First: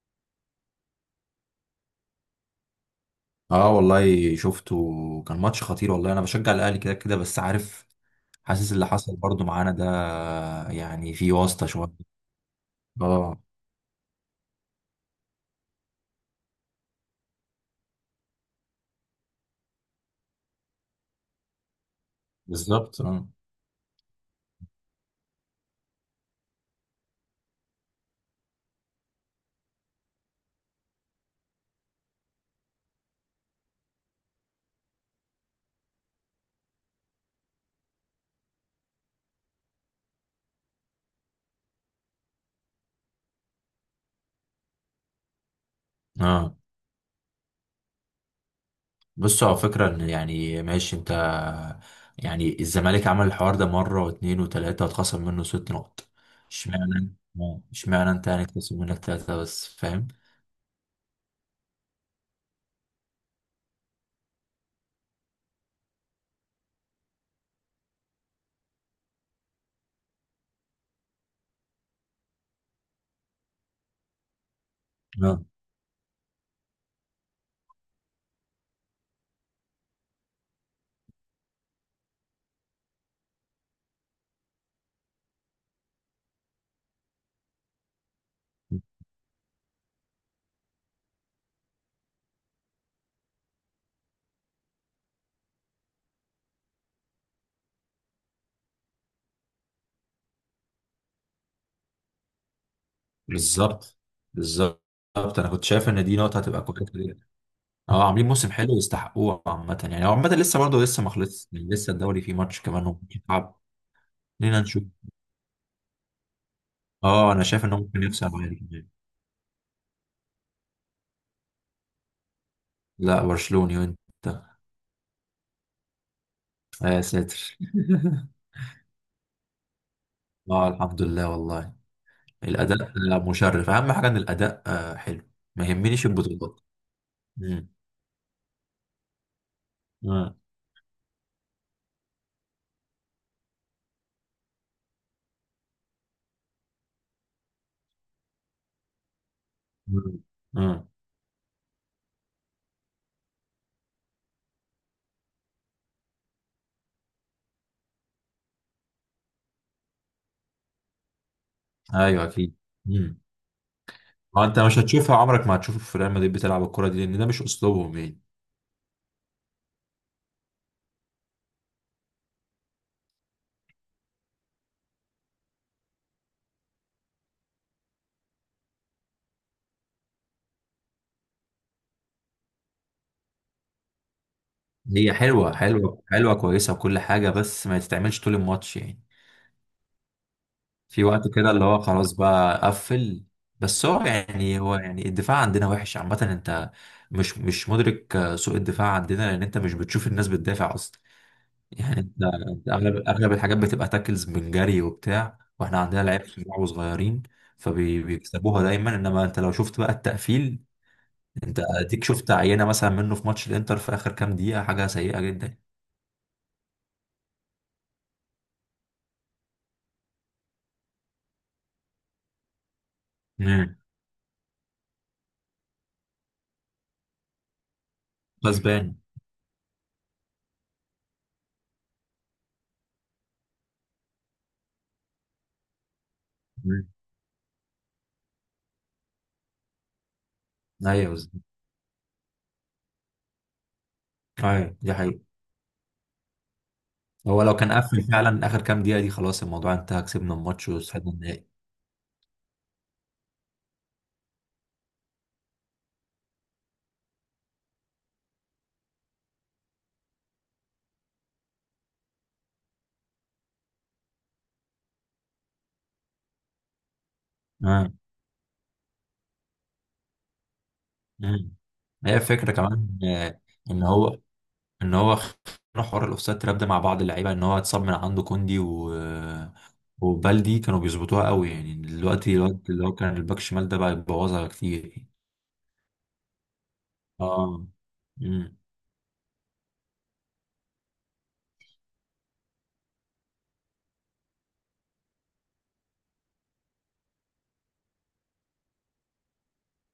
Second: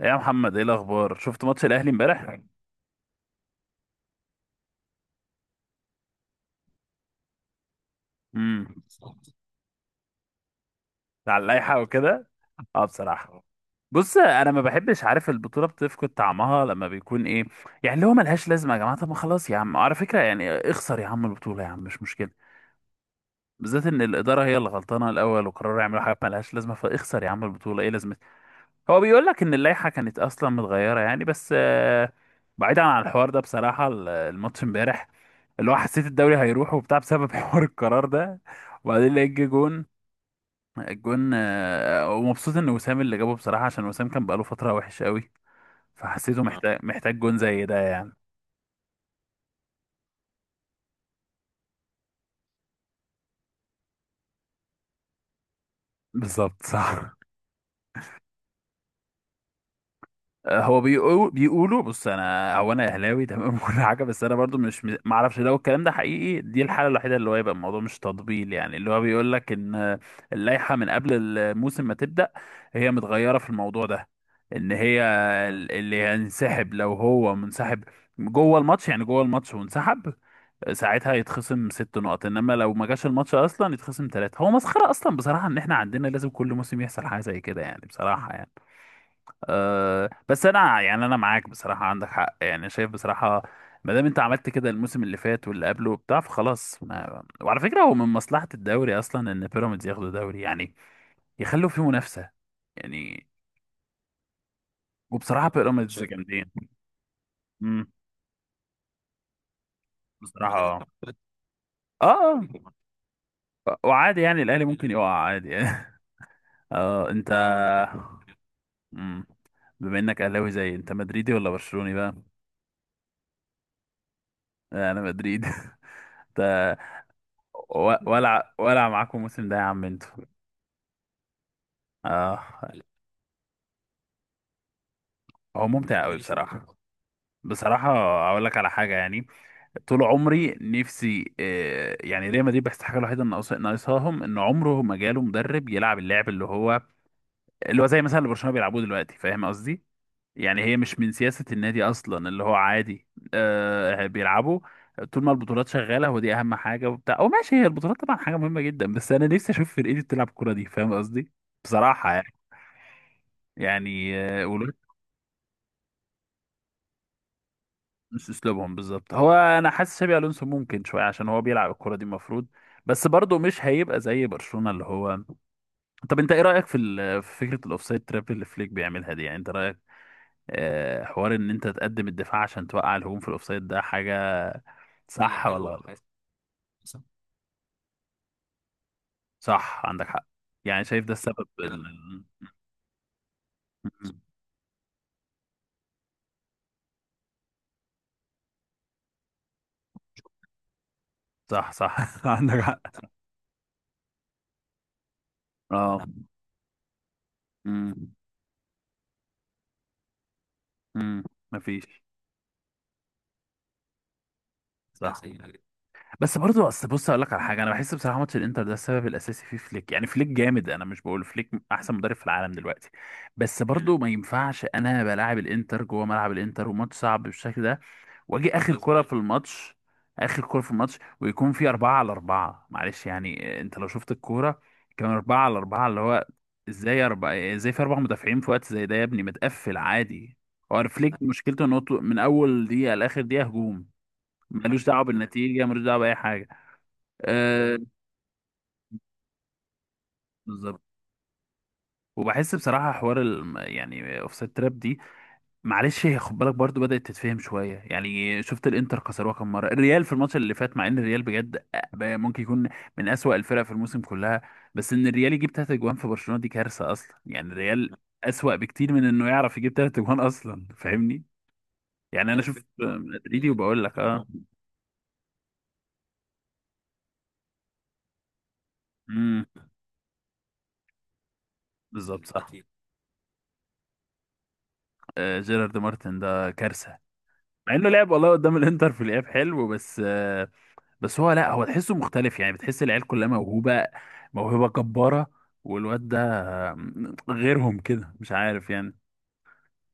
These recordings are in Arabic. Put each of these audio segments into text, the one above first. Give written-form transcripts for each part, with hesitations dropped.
إيه يا محمد، ايه الاخبار؟ شفت ماتش الاهلي امبارح؟ اه، والله شفته. كان ماتش خطير والله. انا بشجع الاهلي كده كده بس عارف، حاسس امم. اللي حصل برضو معانا ده. يعني في على واسطة اللائحه شوية. وكده. اه، اه، بصراحه بص، انا ما بحبش، عارف، البطوله بتفقد طعمها لما بيكون ايه يعني، اللي هو ملهاش لازمه يا جماعه. طب ما خلاص يا عم، على فكره يعني اخسر يا عم البطوله يا عم، مش مشكله. بالظبط اه. بالذات ان الاداره هي اللي غلطانه الاول، وقرروا يعملوا حاجه ملهاش لازمه، فاخسر يا عم البطوله، ايه لازمتها؟ هو بيقول لك ان اللائحه كانت اصلا متغيره يعني، بس بعيدا عن الحوار ده بصراحه الماتش امبارح اللي هو، حسيت الدوري هيروح وبتاع بسبب حوار القرار ده. وبعدين لقيت جه جون. الجون ومبسوط ان وسام اللي جابه بصراحه، عشان وسام كان بقاله فتره وحش قوي. فحسيته اه، محتاج جون زي ده يعني. بص على فكرة، ان يعني ماشي انت، يعني الزمالك عمل الحوار ده مرة واتنين وتلاتة واتخصم منه ست نقط. بالظبط اشمعنى؟ صح. اه، اشمعنى انت يعني اتخصم منك تلاتة بس، فاهم؟ هو بيقولوا بص انا، هو انا اهلاوي تمام وكل حاجه، بس انا برضو مش، ما اعرفش لو الكلام ده حقيقي. دي الحاله الوحيده اللي هو يبقى الموضوع مش تطبيل يعني، اللي هو بيقول لك ان اللائحه من قبل الموسم ما تبدا هي متغيره في الموضوع ده. ان هي اه، اللي هينسحب لو هو منسحب جوه الماتش، يعني جوه الماتش وانسحب، ساعتها يتخصم ست نقط. انما لو ما جاش الماتش اصلا يتخصم ثلاثه. هو مسخره اصلا بصراحه ان احنا عندنا لازم كل موسم يحصل حاجه زي كده يعني، بصراحه يعني. أه بس انا، يعني انا معاك بصراحه، عندك حق يعني، شايف بصراحه ما دام انت عملت كده الموسم اللي فات واللي قبله وبتاع فخلاص. ما... وعلى فكره هو من مصلحه الدوري اصلا ان بيراميدز ياخدوا دوري يعني، يخلوا فيه منافسه يعني. بالظبط بالظبط. وبصراحه انا كنت شايف بيراميدز ان شايف دي نقطة جامدين. هتبقى كويسة. امم. اه، عاملين موسم حلو يستحقوه عامة، يعني هو عامة بصراحه لسه برضه اه. لسه ما خلصش يعني، لسه الدوري فيه آه. ماتش كمان وممكن يلعب. وعادي يعني لينا الاهلي نشوف. ممكن يقع عادي يعني. اه انت. اه، انا شايف انه ممكن يكسب عادي كمان. مم. بما انك اهلاوي، زي، انت مدريدي ولا برشلوني بقى؟ لا، برشلوني. وانت؟ انا مدريدي انت يا ساتر. ولع ولع معاكم الموسم ده يا عم انتوا. اه، الحمد لله والله. اه، الاداء لا، مشرف، اهم حاجة ان الاداء حلو. ما هو ممتع يهمنيش قوي، ماليش في بصراحة البطولات. الكورة مم. بصراحة. اقول لك على حاجة يعني، طول مم. عمري نفسي يعني ريال مدريد، بس الحاجة الوحيدة ناقصاهم ان عمره ما جاله مدرب يلعب اللعب اللي هو، اللي هو زي مثلا اللي برشلونة بيلعبوه دلوقتي، فاهم قصدي؟ مم. يعني هي مم. مش من سياسة النادي اصلا اللي هو عادي. آه بيلعبوا. طول ما البطولات شغالة هو دي اهم حاجة وبتاع، او ماشي، هي البطولات طبعا حاجة مهمة جدا، بس انا نفسي اشوف فرقتي بتلعب الكورة دي، فاهم قصدي؟ بصراحة ايوه يعني. اكيد. مم. يعني اه، انت مش هتشوفها، عمرك ما هتشوف في ريال مدريد بتلعب الكرة دي لان ده مش اسلوبهم يعني. مش اسلوبهم بالظبط. هو انا حاسس شابي الونسو ممكن شويه، عشان هو بيلعب الكره دي المفروض، بس برضه مش هيبقى زي برشلونه اللي هو. طب انت ايه رايك في في فكره الاوفسايد تراب اللي فليك بيعملها دي؟ يعني انت رايك حوار ان انت تقدم الدفاع عشان توقع الهجوم في الاوفسايد ده، حاجه حاجة هي صح حلوه ولا غلط؟ حلوه حلوه كويسه وكل حاجه، بس ما تتعملش طول الماتش يعني. صح، عندك حق يعني، شايف في ده وقت السبب. كده اللي هو خلاص بقى قفل. بس هو مم. يعني هو يعني الدفاع عندنا وحش عامه. انت مش مدرك سوء الدفاع عندنا، لان انت مش بتشوف الناس بتدافع اصلا. صح، يعني انت، صح عندك أنت حق. اغلب الحاجات بتبقى تاكلز من جري وبتاع، واحنا عندنا اه. لعيبه صغار وصغيرين مم. فبيكسبوها دايما. انما انت لو شفت بقى التقفيل، مم. انت مفيش. اديك شفت عينه مثلا منه في ماتش الانتر في اخر كام دقيقه، حاجه صح. سيئه جدا. بس برضه اصل بص، اقول لك على حاجه، انا بحس بصراحه ماتش الانتر ده السبب الاساسي فيه فليك يعني. فليك جامد، انا مش بقول فليك احسن مدرب في العالم دلوقتي، بس مم. مم. برضه ما ينفعش انا بلاعب الانتر جوه ملعب الانتر، وماتش صعب بالشكل ده، واجي اخر كره غصبان. بالظبط في الماتش، اخر كره في الماتش، ويكون في اربعه على اربعه. معلش يعني انت لو شفت الكوره، كان اربعه على اربعه اللي هو، مم. ازاي اربعه ازاي في اربع مدافعين في وقت زي ده يا ابني؟ متقفل عادي. هو ايوه فليك بالظبط. مشكلته انه من اول دقيقه لاخر دقيقه هجوم، ايوه ملوش دي دعوه حقيقة. بالنتيجه، ملوش دعوه باي حاجه. هو لو كان آه قفل فعلا اخر كام دقيقة دي خلاص الموضوع انتهى، كسبنا الماتش بالظبط. وصعدنا النهائي. وبحس بصراحة حوار يعني اوفسايد تراب دي، معلش هي، خد بالك برضو بدأت تتفهم شوية، يعني شفت الانتر كسروها كم مرة الريال في الماتش اللي فات، مع ان الريال بجد ممكن يكون من أسوأ الفرق في الموسم كلها، بس ان الريال يجيب تلات اجوان في برشلونة دي كارثة اصلا يعني، آه. الريال أسوأ بكتير من انه يعرف يجيب تلات اجوان اصلا، فاهمني؟ مم. هي يعني انا الفكرة شفت كمان مدريدي ان وبقول لك هو اه. ان هو خ- حوار الاوفسايد تراب ده مع بعض اللعيبة ان هو اتصاب من عنده كوندي و... امم. وبالدي كانوا بيظبطوها قوي يعني. بالظبط دلوقتي صح. الواد اللي هو كان الباك شمال ده بقى يبوظها كتير يعني. آه، جيرارد مارتن ده كارثة. اه. مع انه لعب والله قدام مم. الانتر في الاياب حلو، بس بس هو، لا هو تحسه مختلف يعني. بتحس العيال كلها موهوبة، موهبة جبارة. والواد ده غيرهم كده مش عارف يعني.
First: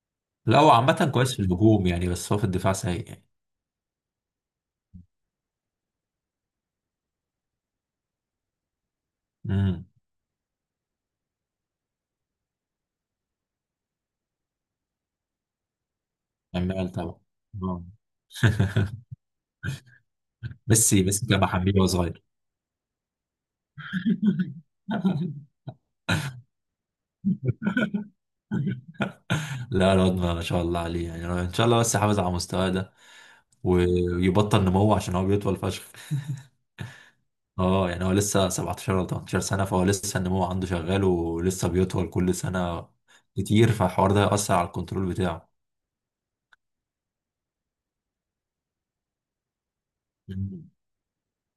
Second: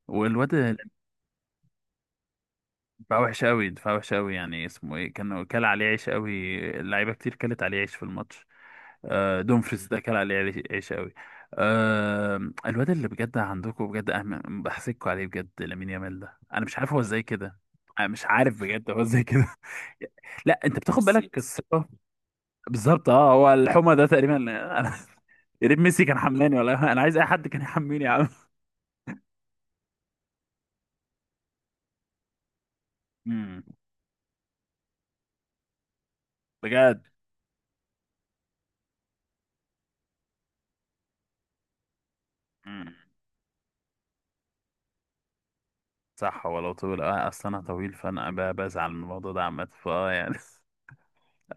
والواد، لا هو عامة كويس في الهجوم يعني، بس هو في الدفاع سيء دفاع يعني. وحش قوي، دفاع وحش قوي. يعني اسمه ايه كان كل عليه عيش قوي، اللعيبة كتير كلت عليه عيش في الماتش. دومفريس امم. ده كان عليه عيش، عيش قوي. آه، الواد اللي بجد عندكم بجد بحسدكوا عليه بجد. لامين يامال ده انا مش عارف عمال هو طبعا. ازاي كده، آه. انا مش عارف بجد هو ازاي كده. لا انت ميسي بتاخد ميسي بالك جاب حبيبي وهو الثقة. صغير. بالظبط اه. هو الحمى ده تقريبا انا يا ريت ميسي كان حملاني ولا انا عايز اي حد كان يحميني يا عم. لا، الواد ما شاء الله عليه. يعني أنا ان شاء الله بس يحافظ على مستواه ده امم. ويبطل نمو عشان هو بيطول فشخ. بجد. اه يعني هو لسه 17 ولا 18 سنة، فهو لسه النمو عنده شغال ولسه بيطول كل سنة امم. كتير، فالحوار ده هيأثر على الكنترول بتاعه. صح. هو لو طويل، اه اصل انا طويل، فانا بزعل من الموضوع ده عامه فاه يعني مم.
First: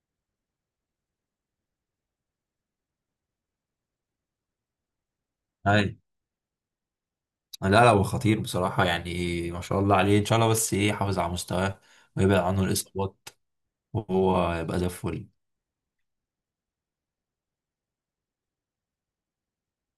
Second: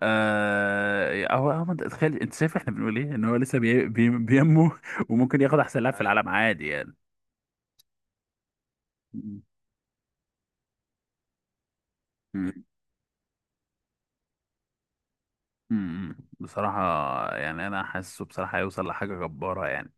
آه، هو، انت تخيل، انت شايف احنا بنقول ايه، ان هو لسه بينمو، وممكن ياخد احسن اي. لاعب في العالم عادي يعني. لا لا، هو خطير بصراحة مم. يعني، ما شاء الله عليه. ان شاء الله بس ايه يحافظ على مستواه ويبعد مم. عنه الإصابات وهو يبقى زي الفل. مم. بصراحه يعني انا حاسه بصراحه هيوصل لحاجه جباره يعني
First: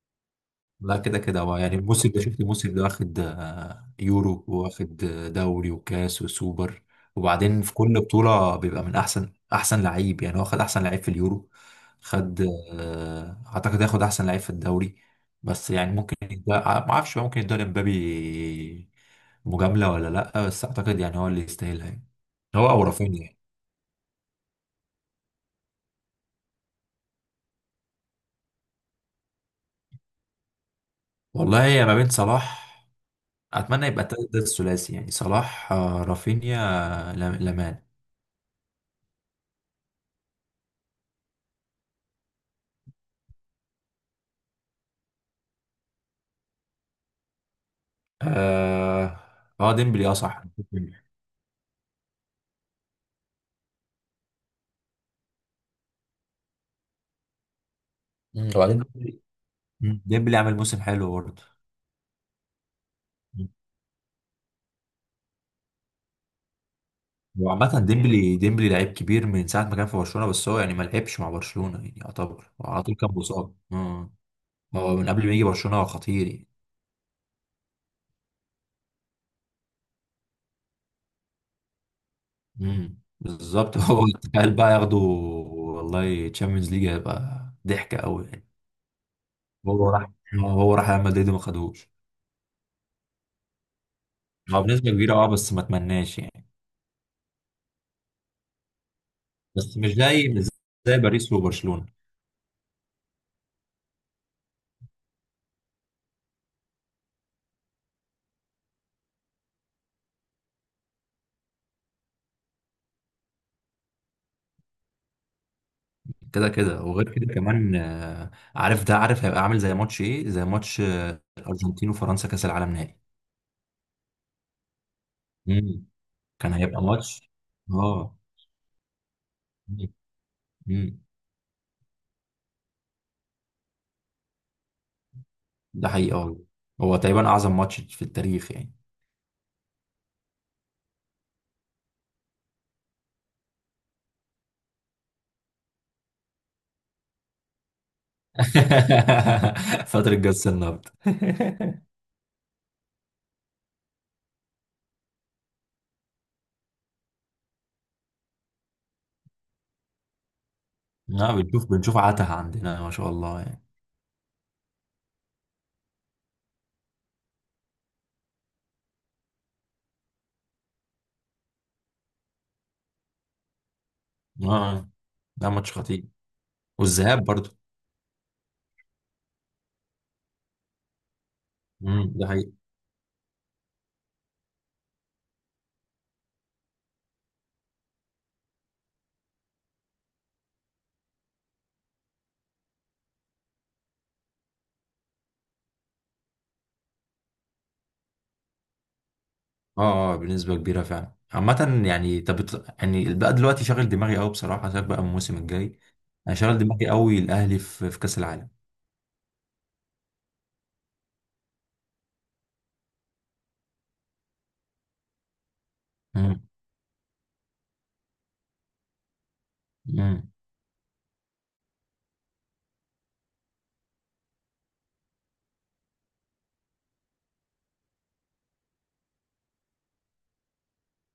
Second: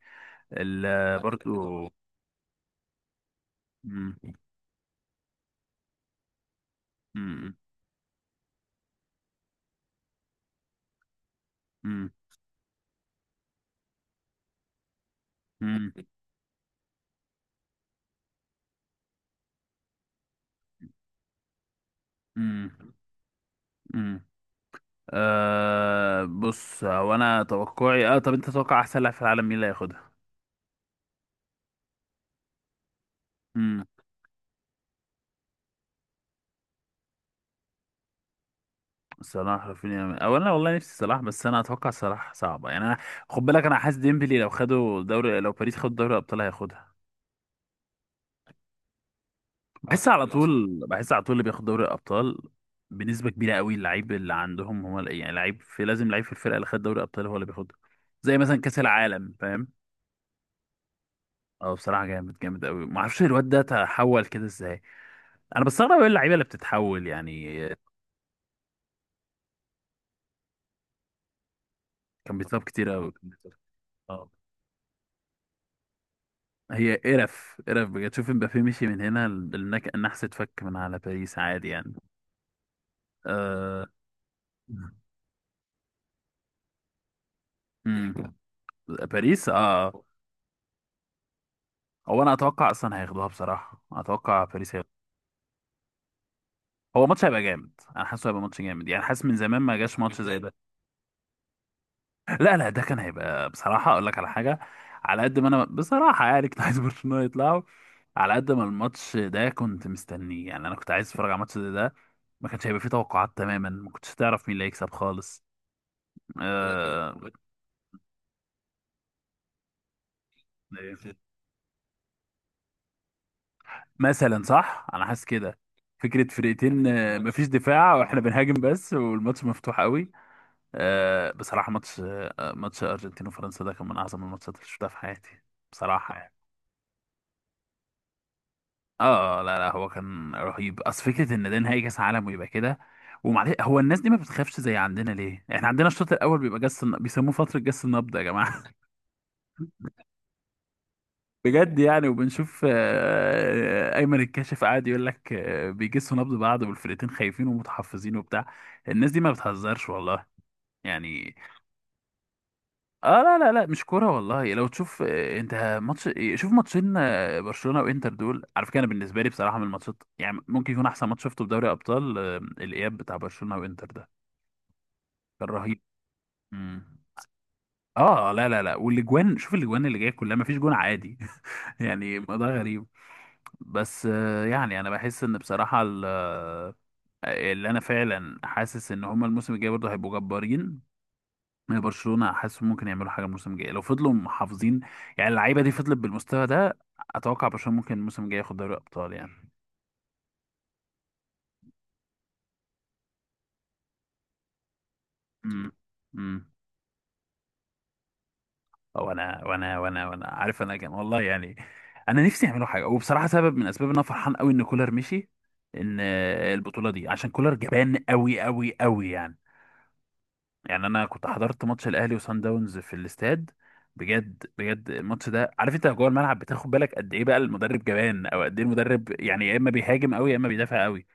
لا كده ال... كده هو يعني، برضو. الموسم ده شفت الموسم ده واخد مم. يورو، واخد دوري وكاس وسوبر. مم. وبعدين في كل بطولة بيبقى من أحسن أحسن لعيب يعني. هو خد أحسن لعيب في اليورو، مم. خد، أعتقد ياخد أحسن لعيب في الدوري. بس مم. يعني ممكن يدى ما أعرفش بقى، ممكن يدى لمبابي مجاملة ولا لأ، بس أعتقد يعني هو اللي يستاهلها يعني، هو أو امم. رافينيا يعني. امم. أه بص، هو انا توقعي اه. طب انت تتوقع احسن لاعب في العالم مين اللي هياخدها؟ والله هي ما بين صلاح، امم. أتمنى يبقى ده الثلاثي يعني، صلاح رافينيا، لامان. صلاح رافينيا، او انا والله نفسي صلاح، بس انا اتوقع صلاح صعبه يعني انا. خد بالك انا حاسس ديمبلي لو خدوا دوري، لو باريس خد دوري الابطال هياخدها اه. اه بحس ديمبلي. اه على، لا صح، صح طول ديمبلي. بحس على طول اللي بياخد دوري الابطال بنسبه كبيره قوي اللعيب اللي عندهم. هو يعني لعيب في، لازم لعيب في الفرقه اللي خد دوري الابطال هو اللي بياخدها، زي مم، مثلا وبعدين كاس ديمبلي. العالم، فاهم؟ مم. ديمبلي عامل موسم حلو برضه. اه بصراحه جامد، جامد قوي. ما اعرفش الواد وعامة. ده تحول كده ازاي. انا بستغرب ايه اللعيبه اللي بتتحول مم. يعني. وعامة ديمبلي ديمبلي لعيب كبير من ساعة ما كان في برشلونة، بس هو يعني ما لعبش مع برشلونة، يعني كان يعتبر بيتصاب هو على كتير طول كان قوي، كان مصاب بيتصاب آه. اه. هو من قبل ما يجي برشلونة هو خطير يعني. هي قرف قرف بجد. شوف امبابي مشي من هنا، النحس اتفك من على باريس عادي يعني. مم. بالظبط. آه... هو تخيل بقى ياخده والله تشامبيونز ليج، هيبقى ضحكة قوي مم. يعني. باريس اه. هو آه. راح هو راح ريال مدريد وما خدهوش. هو انا اتوقع اصلا هياخدوها، بصراحه اتوقع هو باريس هياخدوها. بنسبة كبيرة اه، بس ما اتمناش يعني. هو ماتش هيبقى جامد، انا حاسه هيبقى ماتش جامد يعني، حاسس من زمان ما بس مش جاش ماتش زي زي مش ده. زي باريس وبرشلونة. لا لا، ده كان هيبقى بصراحة، أقول لك على حاجة، على قد ما أنا بصراحة يعني كنت عايز برشلونة يطلعوا، على قد ما الماتش ده كنت مستنيه يعني. أنا كنت عايز أتفرج على الماتش ده، ده ما كانش هيبقى فيه توقعات تماما، ما كنتش تعرف مين اللي هيكسب خالص. كده كده وغير آه كده كمان عارف، ده عارف هيبقى عامل زي ماتش ايه زي ماتش الارجنتين وفرنسا، كاس العالم نهائي. مثلا صح، أنا حاسس كده. مم. فكرة كان هيبقى فرقتين ماتش. مفيش دفاع اه. واحنا بنهاجم بس، والماتش مفتوح مم. قوي. مم. آه بصراحة ماتش، آه ماتش أرجنتين وفرنسا ده كان من أعظم الماتشات اللي شفتها في حياتي ده حقيقي بصراحة يعني. اه. هو تقريبا اعظم ماتش في التاريخ يعني. اه لا لا، هو كان رهيب. اصل فكره ان ده نهائي كاس عالم ويبقى كده. ومعلش هو الناس دي ما بتخافش زي عندنا، ليه احنا عندنا الشوط الاول بيبقى بيسموه فتره جس النبض يا جماعه فترة جس النبض. بجد. يعني وبنشوف ايمن الكاشف قاعد يقول لك بيجسوا نبض بعض والفرقتين خايفين ومتحفزين وبتاع. الناس دي ما بتهزرش والله لا، يعني. بنشوف عتها عندنا ما شاء اه لا الله لا يعني. لا مش كوره والله. لو تشوف انت ماتش إيه، شوف ماتشين برشلونه وانتر. دول على فكره انا بالنسبه لي بصراحه من الماتشات يعني، ممكن يكون احسن ماتش شفته في دوري ابطال. الاياب بتاع برشلونه وانتر ده اه كان ده ماتش رهيب. خطير. مم. والذهاب برضه. اه لا لا لا. والاجوان، شوف الاجوان اللي جايه كلها، ما فيش جون عادي مم. يعني، ده ده حقيقي غريب. بس يعني انا بحس ان بصراحه اللي انا فعلا حاسس ان هما الموسم الجاي برضه هيبقوا جبارين. من برشلونة حاسس ممكن يعملوا حاجة الموسم الجاي، لو فضلوا محافظين يعني، اللعيبة دي فضلت بالمستوى ده، أتوقع برشلونة ممكن الموسم الجاي ياخد دوري أبطال يعني. اه. اه بنسبة كبيرة فعلا عامة يعني. طب يعني البقى دلوقتي شاغل دماغي قوي بصراحة، سيبك بقى من الموسم امم. الجاي. انا امم. شاغل دماغي قوي الاهلي في كأس العالم. وأنا عارف، أنا كان والله يعني، أنا نفسي يعملوا حاجة. وبصراحة سبب من أسباب إن أنا فرحان قوي إن كولر مشي إن امم. البطولة دي، عشان كولر جبان قوي قوي قوي يعني. امم. يعني انا كنت حضرت ماتش الاهلي وصن داونز في الاستاد، بجد بجد الماتش ده، عارف، انت جوه الملعب بتاخد بالك قد ايه بقى المدرب جبان، او قد ايه المدرب يعني يا اما بيهاجم قوي يا اما بيدافع قوي.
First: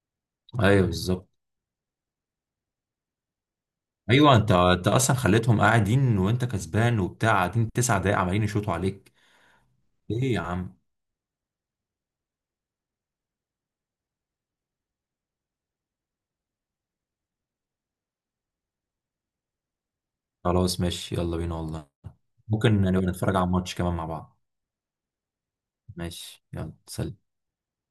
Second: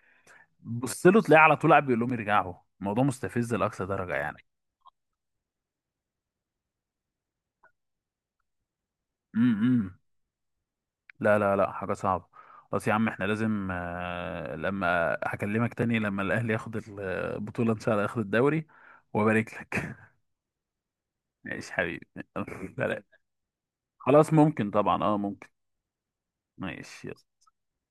ايوه بص له بالظبط. تلاقيه على طول قاعد بيقول لهم يرجعوا. الموضوع مستفز لاقصى درجه ايوه، يعني. انت اصلا خليتهم قاعدين، وانت كسبان وبتاع قاعدين تسع دقايق عمالين يشوطوا عليك. امم. ايه يا عم. لا لا لا حاجه صعبه. خلاص يا عم، احنا لازم لما هكلمك تاني لما الاهلي ياخد البطوله ان شاء الله ياخد الدوري وابارك لك. خلاص ماشي يلا بينا ماشي والله. حبيبي ممكن سلام. نبقى نتفرج على الماتش كمان مع خلاص بعض. ممكن طبعا، اه ممكن. ماشي يلا سلام. ماشي.